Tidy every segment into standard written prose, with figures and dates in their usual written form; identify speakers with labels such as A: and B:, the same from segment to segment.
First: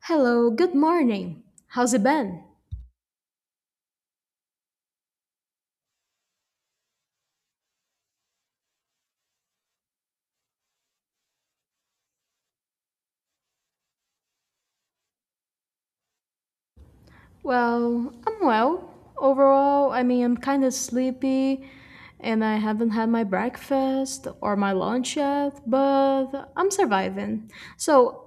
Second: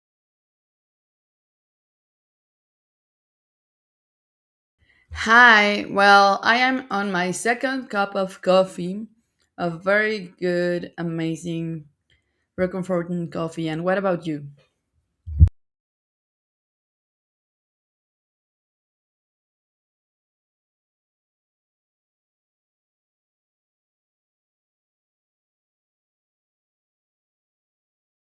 A: Hello, good morning. How's it been?
B: Hi, well, I am on my second cup of coffee, a very good, amazing, reconforting coffee. And what about you?
A: Well, I'm well. Overall, I mean, I'm kind of sleepy and I haven't had my breakfast or my lunch yet, but I'm surviving. So,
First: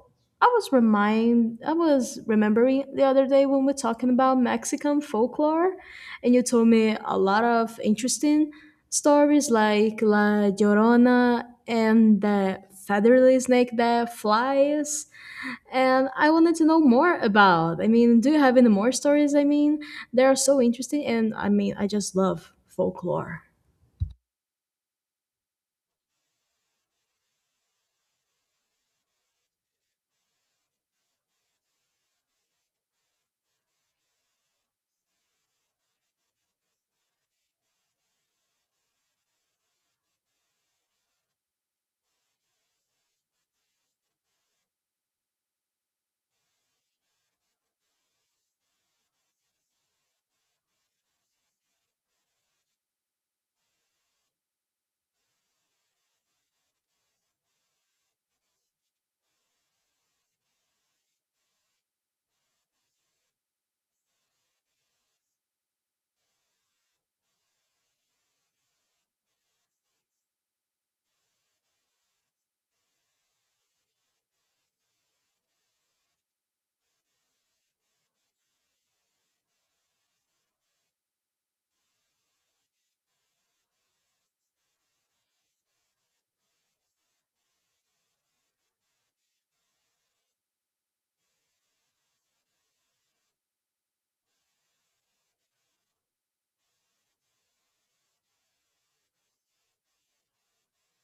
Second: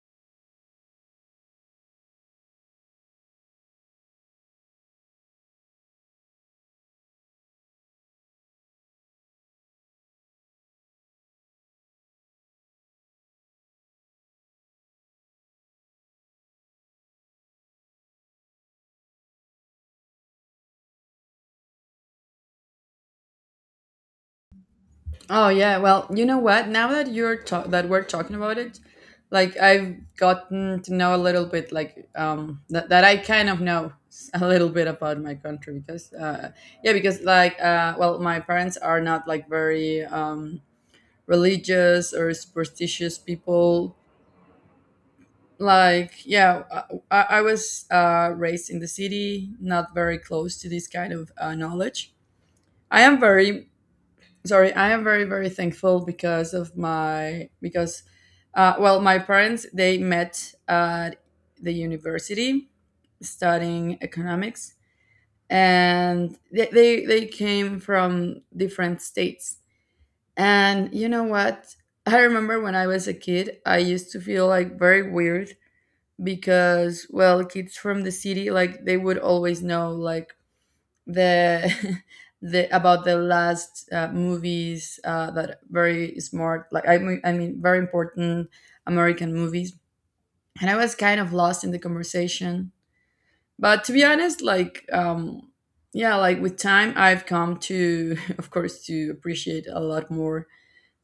A: I was remembering the other day when we are talking about Mexican folklore and you told me a lot of interesting stories like La Llorona and the featherly snake that flies and I wanted to know more about. I mean, do you have any more stories? I mean, they are so interesting, and I mean, I just love folklore.
B: Oh yeah, well, you know what? Now that that we're talking about it, like I've gotten to know a little bit, like that I kind of a little bit about my country because yeah, because like well, my parents are not like very religious or superstitious people, like yeah, I was raised in the city, not very close to this kind of knowledge. I am very Sorry, I am very, very thankful because of my, because well, my parents, they met at the university studying economics, and they came from different states. And you know what, I remember when I was a kid, I used to feel like very weird because, well, kids from the city, like they would always know like the the about the last movies, that are very smart, like I mean very important American movies, and I was kind of lost in the conversation. But to be honest, like yeah, like with time I've come to of course to appreciate a lot more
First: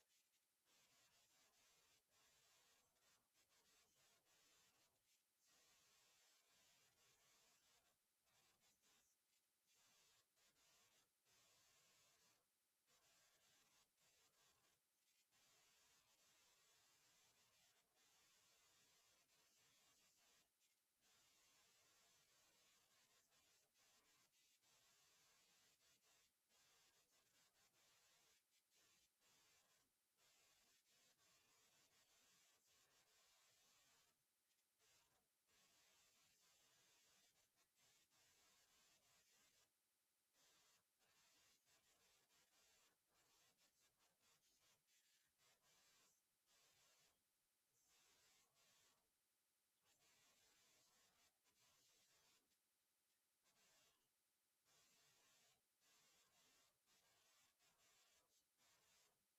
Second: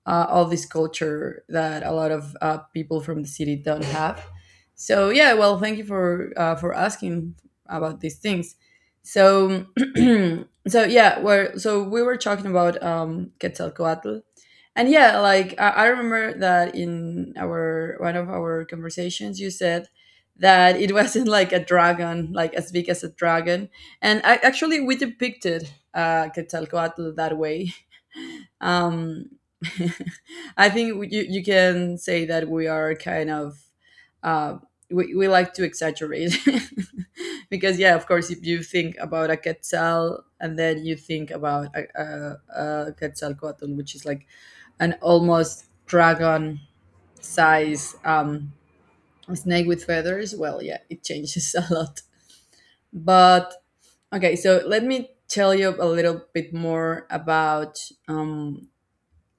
B: all this culture that a lot of people from the city don't have. So yeah, well, thank you for asking about these things. So so yeah, so we were talking about Quetzalcoatl, and yeah, like I remember that in our one of our conversations, you said that it wasn't like a dragon, like as big as a dragon, and actually we depicted Quetzalcoatl that way. um, I think you can say that we are kind of uh, we like to exaggerate, because yeah, of course, if you think about a quetzal and then you think about a, a quetzalcoatl, which is like an almost dragon size snake with feathers, well, yeah, it changes a lot. But okay, so let me tell you a little bit more um,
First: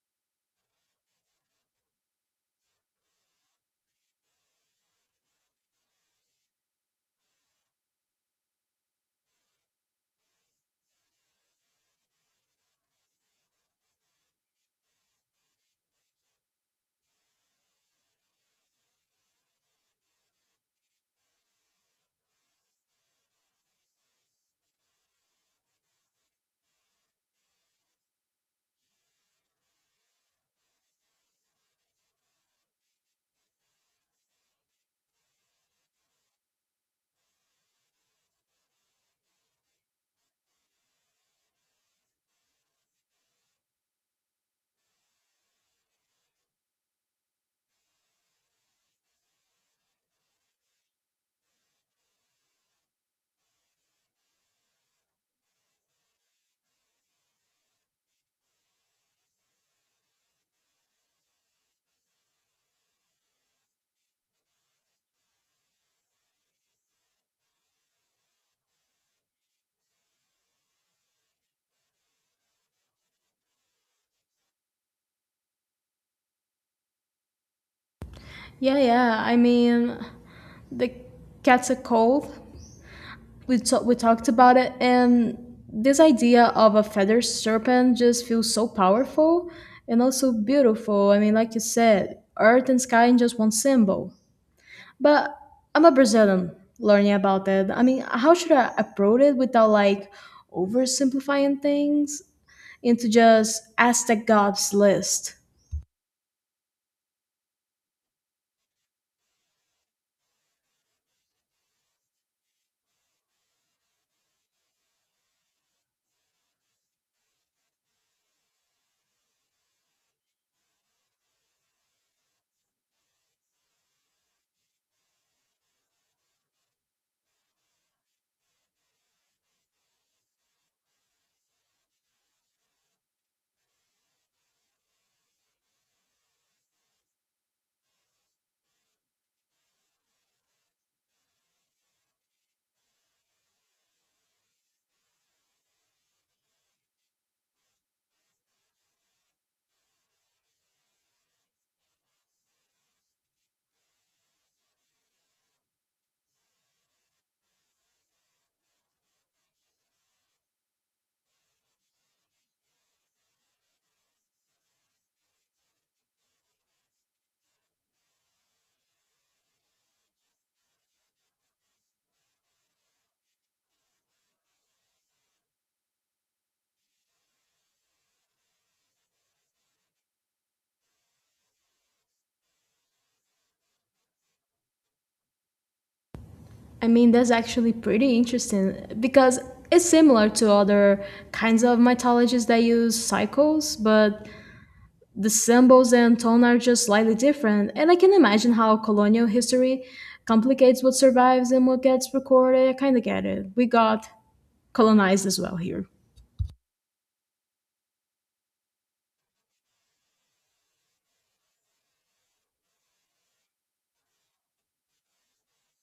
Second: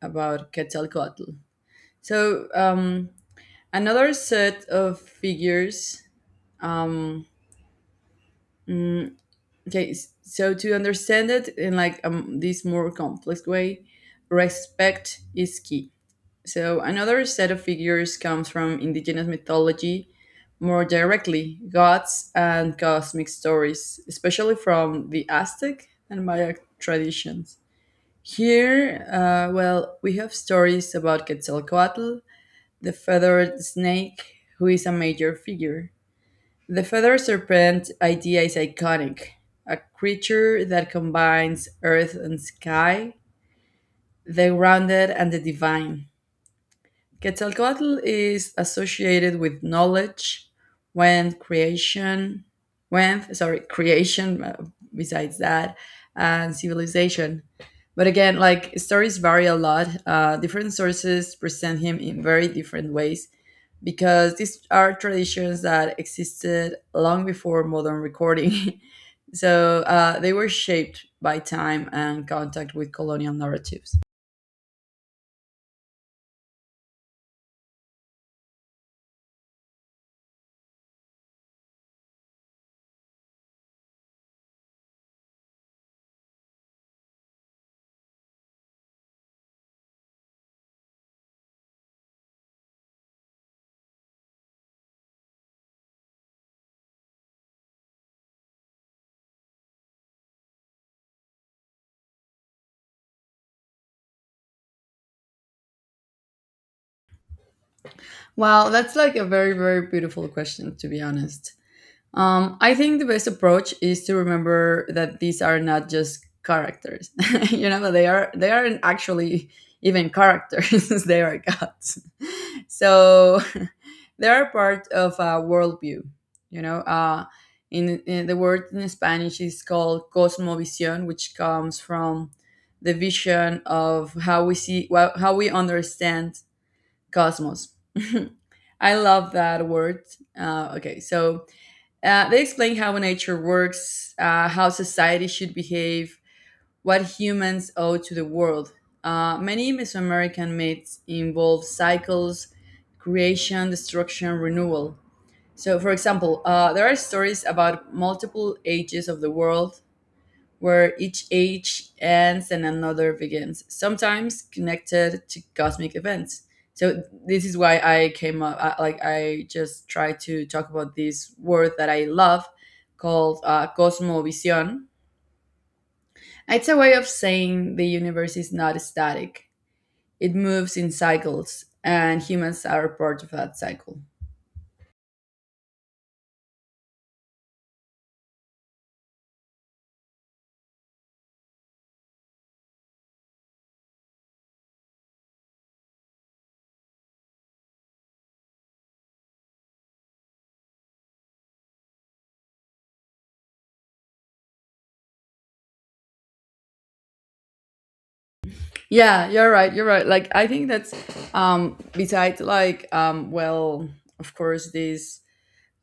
B: about Quetzalcoatl. So, another set of figures. Um, mm, okay, so to understand it in like this more complex way, respect is key. So, another set of figures comes from indigenous mythology more directly, gods and cosmic stories, especially from the Aztec and Maya traditions. Here, well, we have stories about Quetzalcoatl, the feathered snake, who is a major figure. The feathered serpent idea is iconic, a creature that combines earth and sky, the grounded and the divine. Quetzalcoatl is associated with knowledge, when creation, when sorry, creation. Besides that, and civilization. But again, like stories vary a lot. Different sources present him in very different ways because these are traditions that existed long before modern recording. So they were shaped by time and contact with colonial narratives.
A: Yeah, yeah. I mean, the cat's a cold. We talked about it, and this idea of a feather serpent just feels so powerful and also beautiful. I mean, like you said, earth and sky in just one symbol. But I'm a Brazilian learning about it. I mean, how should I approach it without like oversimplifying things into just Aztec gods list?
B: Wow, that's like a very, very beautiful question, to be honest. I think the best approach is to remember that these are not just characters. You know, they aren't actually even characters, they are gods. So they are part of a worldview, you know. In the word in Spanish is called cosmovisión, which comes from the vision of how we see, well, how we understand Cosmos. I love that word. Okay, so they explain how nature works, how society should behave, what humans owe to the world. Many Mesoamerican myths involve cycles, creation, destruction, renewal. So, for example, there are stories about multiple ages of the world, where each age ends and another begins, sometimes connected to cosmic events. So this is why I came up, like I just try to talk about this word that I love called cosmovision. It's a way of saying the universe is not static. It moves in cycles, and humans are part of that cycle.
A: I mean, that's actually pretty interesting because it's similar to other kinds of mythologies that use cycles, but the symbols and tone are just slightly different. And I can imagine how colonial history complicates what survives and what gets recorded. I kind of get it. We got colonized as well here.
B: Yeah, you're right. You're right. Like I think that's besides, like well, of course, this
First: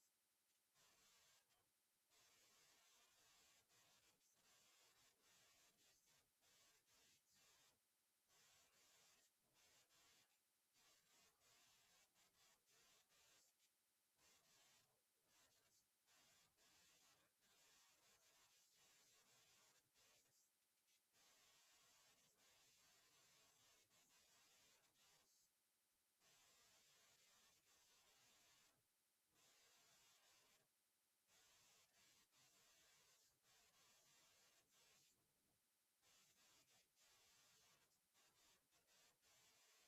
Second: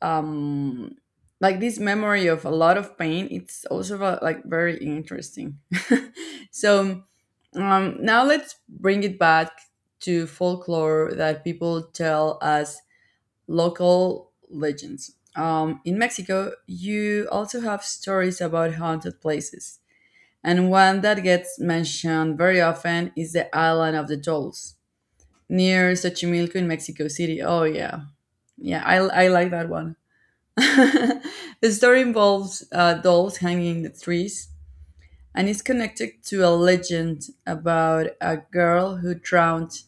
B: um like this memory of a lot of pain, it's also like very interesting. So now let's bring it back to folklore that people tell as local legends. In Mexico, you also have stories about haunted places, and one that gets mentioned very often is the Island of the Dolls near Xochimilco in Mexico City. Oh yeah. Yeah, I like that. The story involves dolls hanging in the trees, and is connected to a legend about a girl who drowned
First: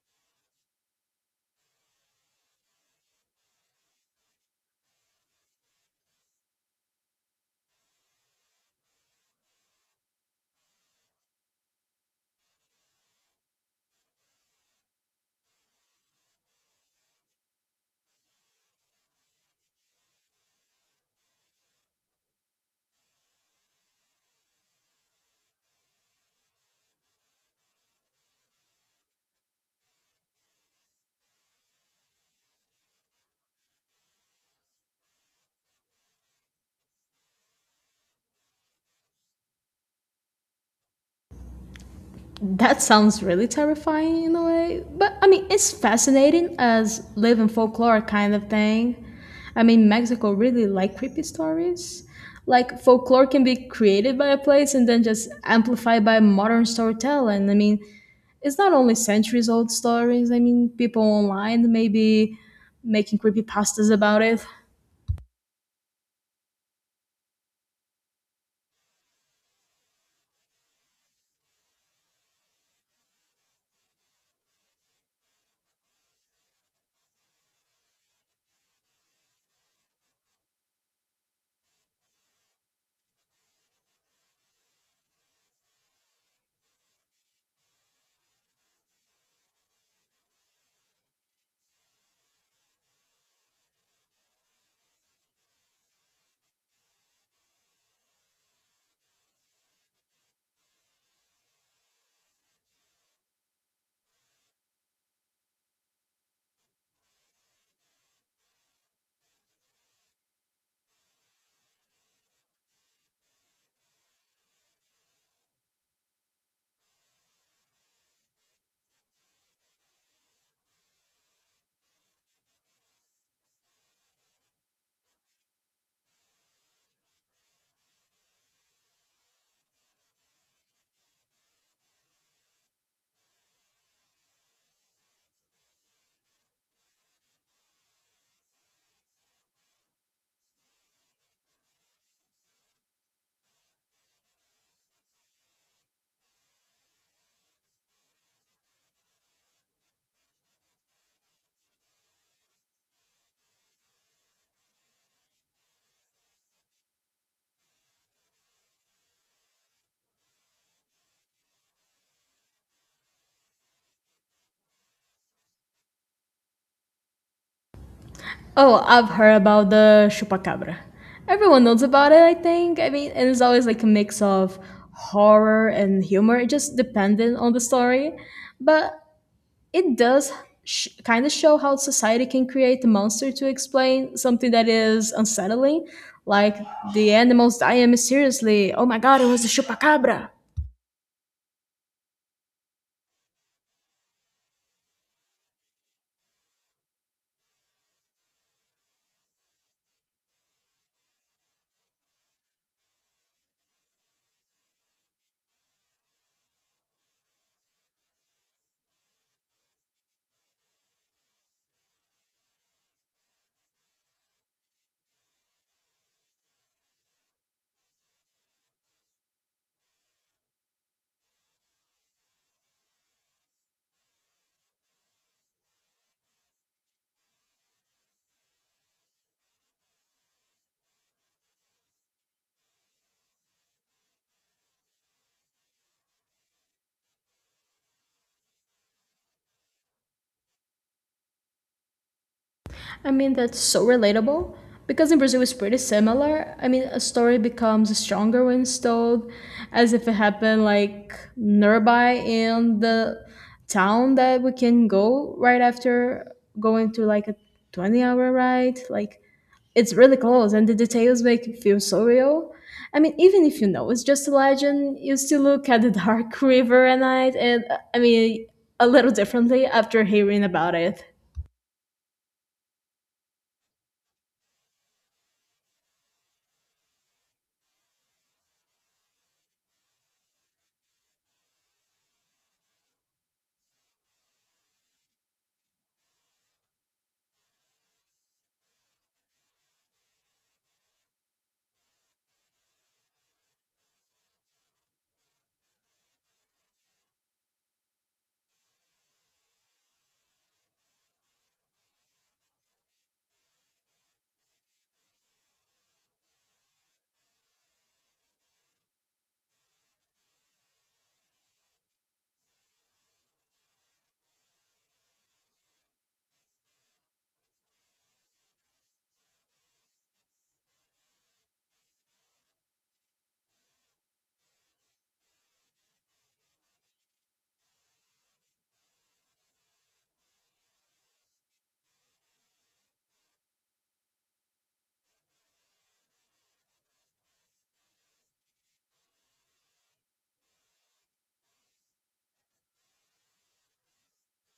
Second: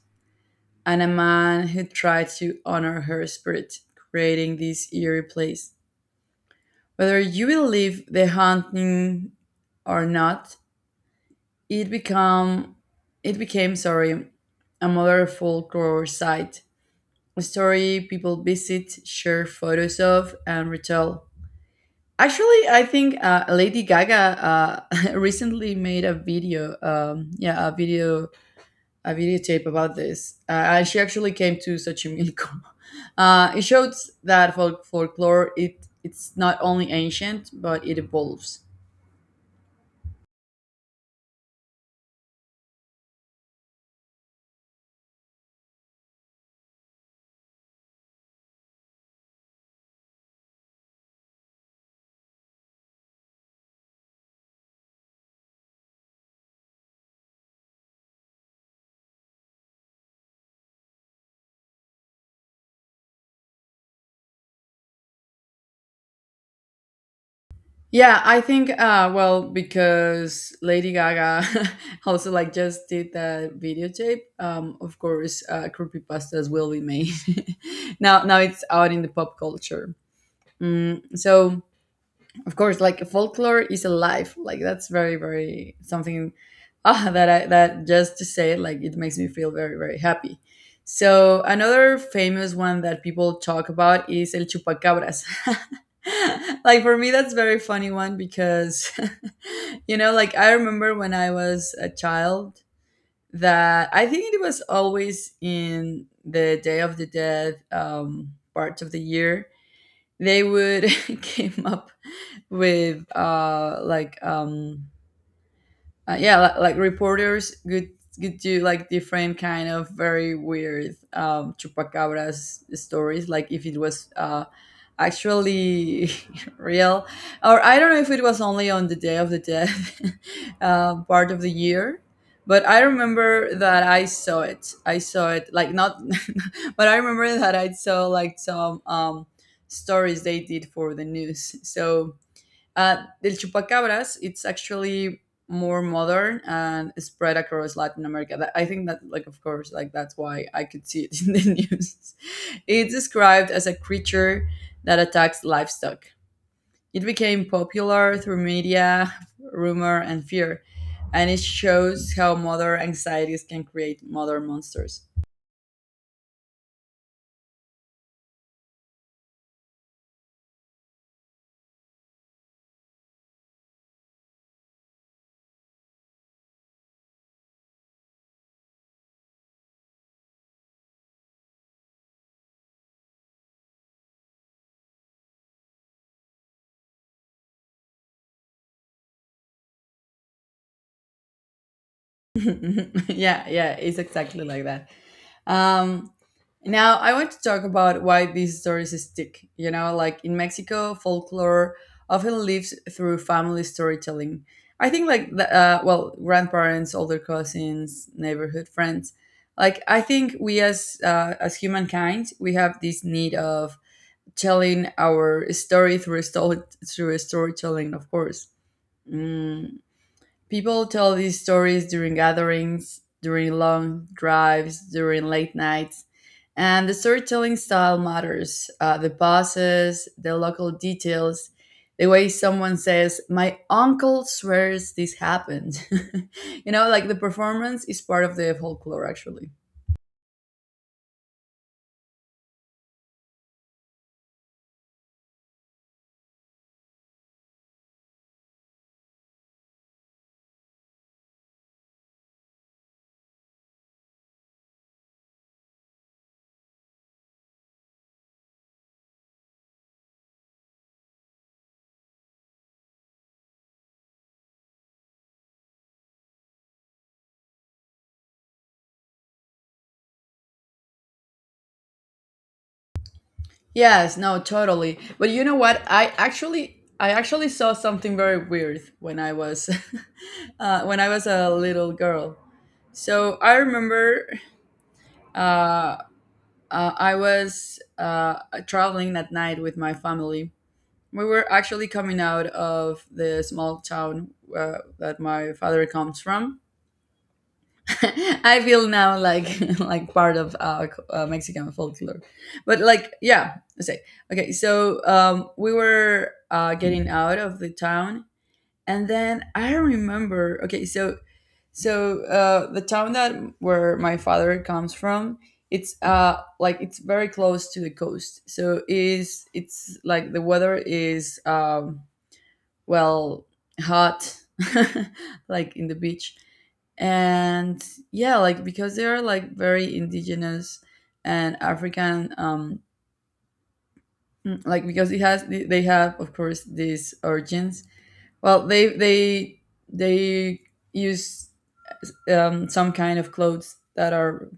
B: and a man who tried to honor her spirit, creating this eerie place. Whether you believe the haunting or not, it become it became, sorry, a modern folklore site, a story people visit, share photos of, and retell. Actually, I think Lady Gaga recently made a video, yeah, a videotape about this. And she actually came to Xochimilco. It shows that folklore, it's not only ancient but it evolves.
A: That sounds really terrifying in a way, but I mean, it's fascinating as live in folklore kind of thing. I mean, Mexico really like creepy stories. Like folklore can be created by a place and then just amplified by modern storytelling. I mean, it's not only centuries old stories. I mean, people online may be making creepy pastas about it.
B: Yeah, I think, well, because Lady Gaga also like just did that videotape. Of course, creepypastas will be made. Now it's out in the pop culture. So of course, like folklore is alive, like that's very, very something, that just to say it, like it makes me feel very, very happy. So another famous one that people talk about is El Chupacabras. Like for me, that's very funny one because you know, like I remember when I was a child, that I think it was always in the Day of the Dead part of the year, they would came up with yeah, like reporters good do like different kind of very weird chupacabras stories, like if it was actually real, or I don't know if it was only on the Day of the Dead part of the year. But I remember that I saw it, like not, but I remember that I saw like some stories they did for the news. So the chupacabras, it's actually more modern and spread across Latin America. I think that, like, of course, like that's why I could see it in the news. It's described as a creature that attacks livestock. It became popular through media, rumor, and fear, and it shows how modern anxieties can create modern monsters.
A: Oh, I've heard about the chupacabra. Everyone knows about it, I think. I mean, and it's always like a mix of horror and humor. It just dependent on the story, but it does kind of show how society can create a monster to explain something that is unsettling, like the animals dying mysteriously. Oh my god, it was a chupacabra.
B: Yeah, yeah, it's exactly like that. Um, Now, I want to talk about why these stories stick. You know, like in Mexico, folklore often lives through family storytelling. I think, like, well, grandparents, older cousins, neighborhood friends. Like, I think we, as humankind, we have this need of telling our story through a storytelling, of course. Mm, People tell these stories during gatherings, during long drives, during late nights, and the storytelling style matters. The pauses, the local details, the way someone says, "My uncle swears this happened." You know, like the performance is part of the folklore, actually.
A: I mean, that's so relatable because in Brazil it's pretty similar. I mean, a story becomes stronger when it's told as if it happened like nearby in the town that we can go right after going to like a 20-hour ride. Like, it's really close and the details make it feel so real. I mean, even if you know it's just a legend, you still look at the dark river at night and I mean, a little differently after hearing about it.
B: Yes, no, totally. But you know what? I actually saw something very weird when I was when I was a little girl. So I remember uh, I was traveling that night with my family. We were actually coming out of the small town that my father comes from. I feel now like like part of Mexican folklore, but like yeah, I say okay. So we were getting out of the town, and then I remember. Okay, so the town that where my father comes from, it's very close to the coast. So is it's like the weather is well, hot, like in the beach, and yeah, like because they are like very indigenous and African. Like because it has, they have, of course, these origins, well, they use some kind of clothes that are,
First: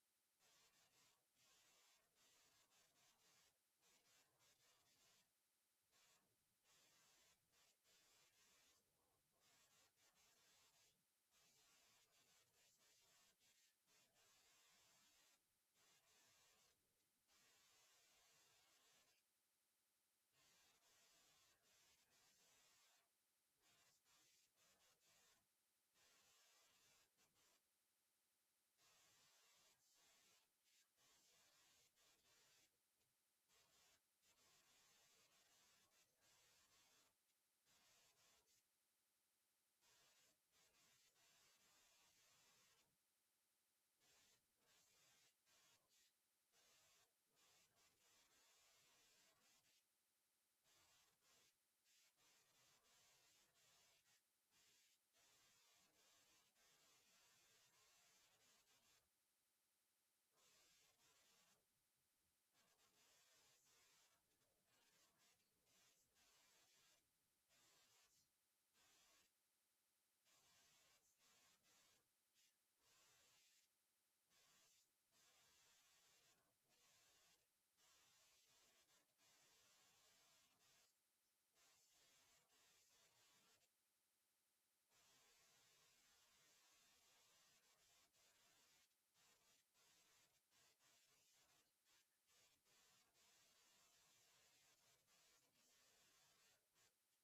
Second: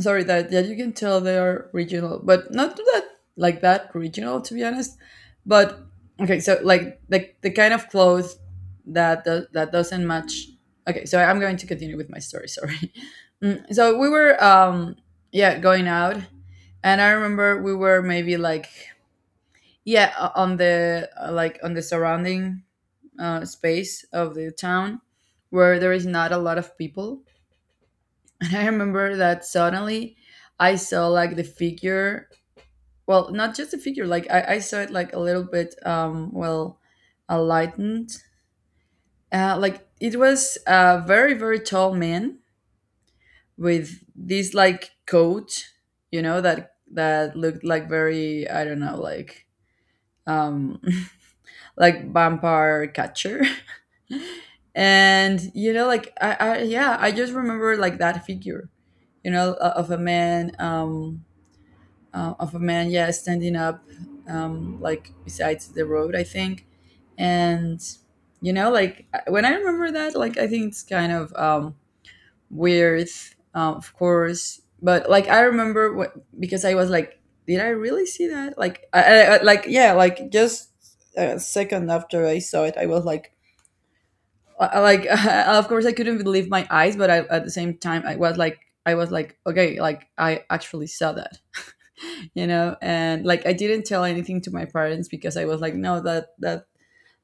B: sorry, that you can tell they are regional, but not that like that regional, to be honest. But okay, so like the kind of clothes that doesn't match. Okay, so I'm going to continue with my story. Sorry. So we were yeah going out, and I remember we were maybe like yeah on the like on the surrounding space of the town where there is not a lot of people. And I remember that suddenly I saw like the figure, well, not just the figure, like I saw it like a little bit, well, enlightened. Like it was a very, very tall man with this like coat, you know, that looked like very, I don't know, like um like vampire catcher. And you know like I I just remember like that figure, you know, of a man, of a man, yeah, standing up, um, like besides the road, I think. And you know like when I remember that, like, I think it's kind of weird, of course. But like I remember what, because I was like, did I really see that? Like like, yeah, like just a second after I saw it, I was like, like of course I couldn't believe my eyes. But at the same time I was like, I was like, okay, like I actually saw that. You know, and like I didn't tell anything to my parents because I was like, no, that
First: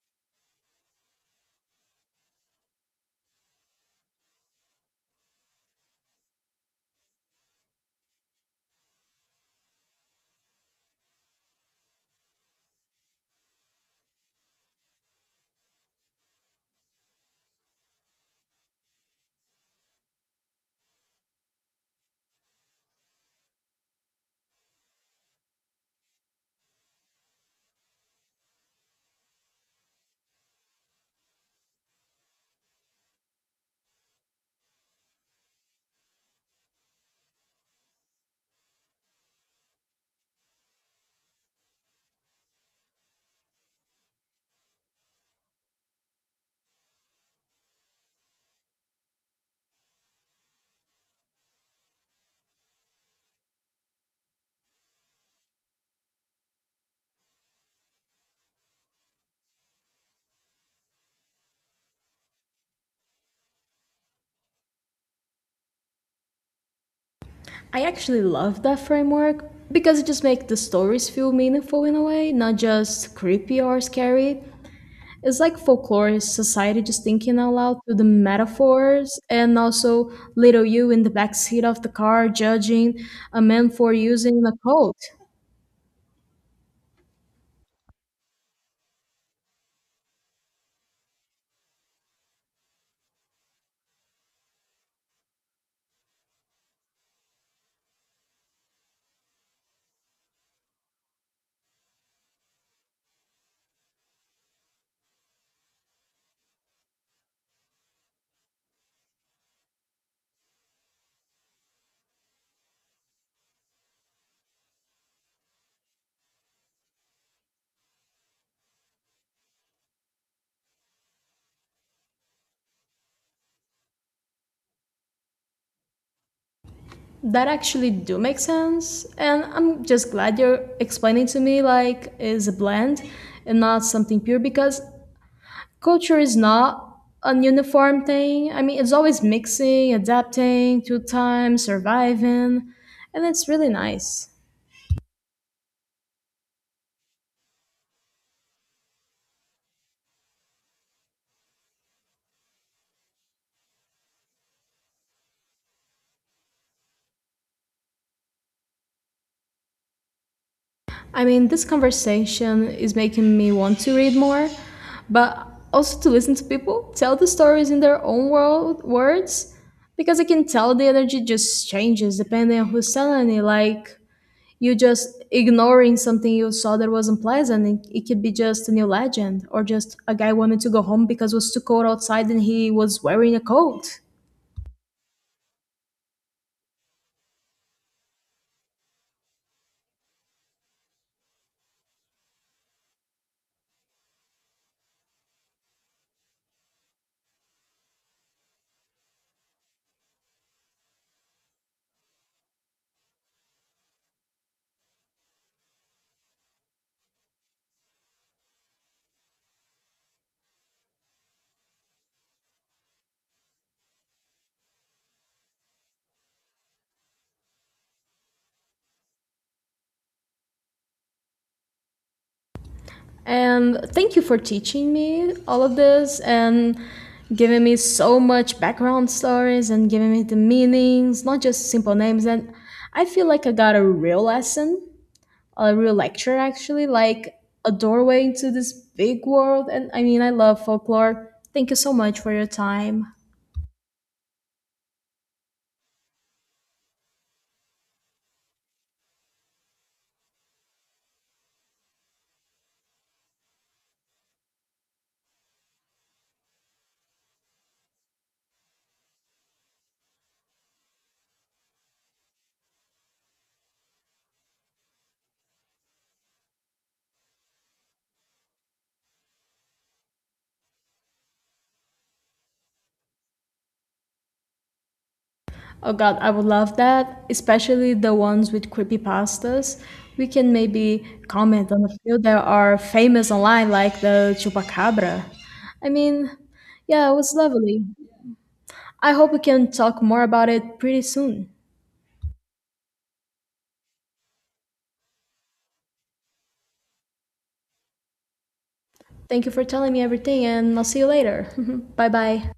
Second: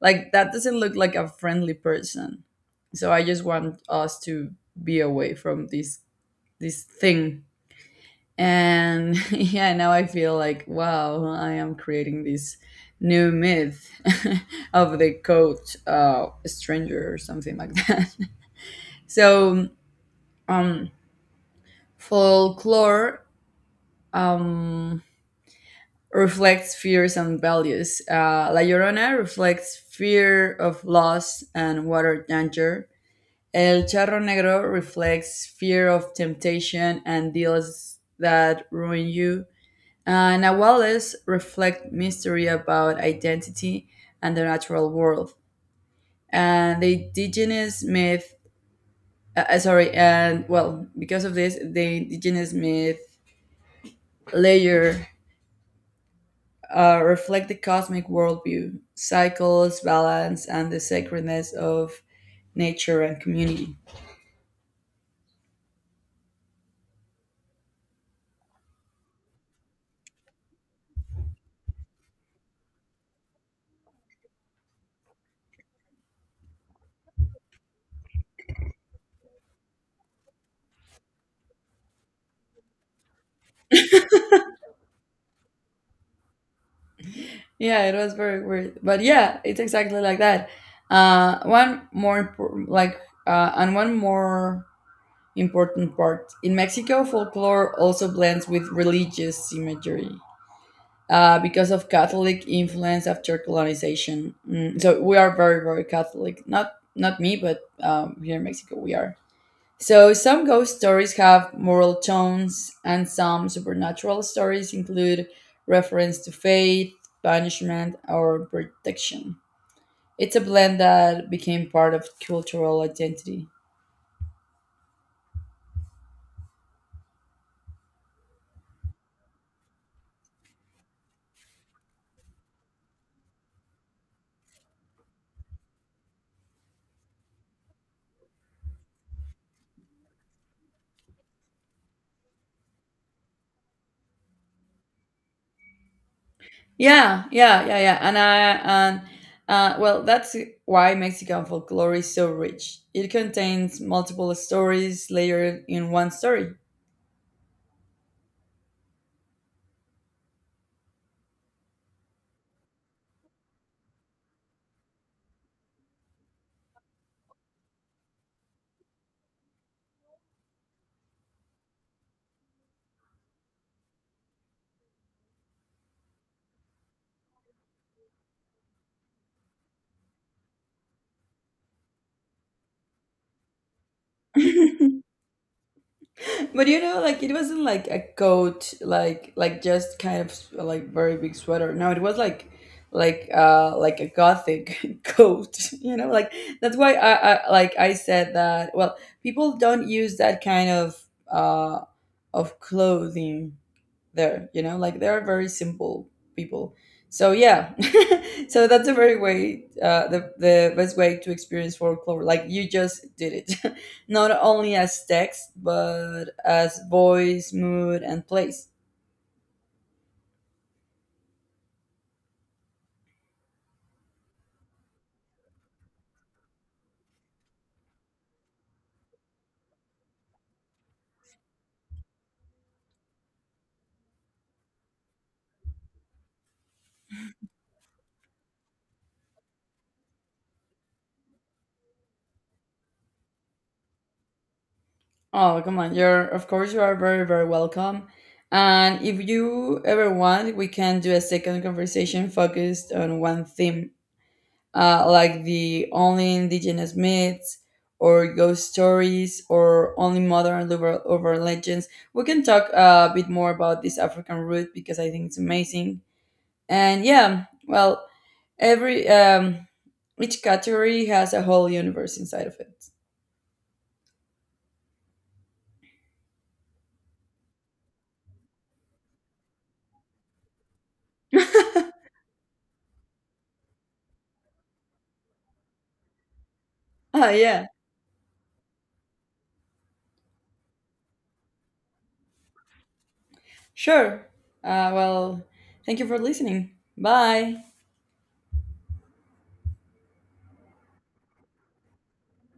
B: like, that doesn't look like a friendly person. So I just want us to be away from this thing. And yeah, now I feel like, wow, I am creating this new myth of the coat, stranger, or something like that. So, um, folklore um, reflects fears and values. La Llorona reflects fear of loss and water danger. El Charro Negro reflects fear of temptation and deals that ruin you. Nahuales reflect mystery about identity and the natural world. And the indigenous myth, sorry, and well, because of this, the indigenous myth layer reflect the cosmic worldview, cycles, balance, and the sacredness of nature and community.
A: I actually love that framework because it just makes the stories feel meaningful in a way, not just creepy or scary. It's like folklore is society just thinking out loud through the metaphors and also little you in the backseat of the car judging a man for using a coat.
B: Yeah, it was very weird, but yeah, it's exactly like that. Uh, one more important, like, One more important part in Mexico, folklore also blends with religious imagery. Because of Catholic influence after colonization. Mm, so we are very, very Catholic. Not me, but here in Mexico, we are. So, some ghost stories have moral tones, and some supernatural stories include reference to fate, punishment, or protection. It's a blend that became part of cultural identity.
A: That actually do make sense and I'm just glad you're explaining to me like is a blend and not something pure because culture is not an uniform thing. I mean, it's always mixing, adapting to time, surviving, and it's really nice.
B: Yeah, yeah, yeah, yeah. And I and Well, that's why Mexican folklore is so rich. It contains multiple stories layered in one story.
A: I mean, this conversation is making me want to read more, but also to listen to people tell the stories in their own words, because I can tell the energy just changes depending on who's telling it. Like, you just ignoring something you saw that wasn't pleasant. It could be just a new legend or just a guy wanted to go home because it was too cold outside and he was wearing a coat.
B: But you know, like, it wasn't like a coat like, just kind of like very big sweater. No, it was like, like a gothic coat, you know, like that's why I like I said that. Well, people don't use that kind uh of clothing there, you know, like they are very simple people. So yeah. So that's a very way, the best way to experience folklore, like you just did it, not only as text but as voice, mood and place.
A: And thank you for teaching me all of this and giving me so much background stories and giving me the meanings, not just simple names. And I feel like I got a real lesson, a real lecture actually, like a doorway into this big world. And I mean, I love folklore. Thank you so much for your time.
B: Oh, come on, you're, of course you are very, very welcome. And if you ever want, we can do a second conversation focused on one theme, like the only indigenous myths, or ghost stories, or only modern over legends. We can talk a bit more about this African root because I think it's amazing. And yeah, well, every each category has a whole universe inside of it.
A: Oh god, I would love that, especially the ones with creepypastas. We can maybe comment on a few that are famous online, like the Chupacabra. I mean, yeah, it
B: Ah,
A: was
B: yeah,
A: lovely. I hope we can talk more about it pretty soon.
B: sure. Uh, well, Thank you for listening. Bye.
A: Thank you for telling me everything, and I'll see you later. bye bye.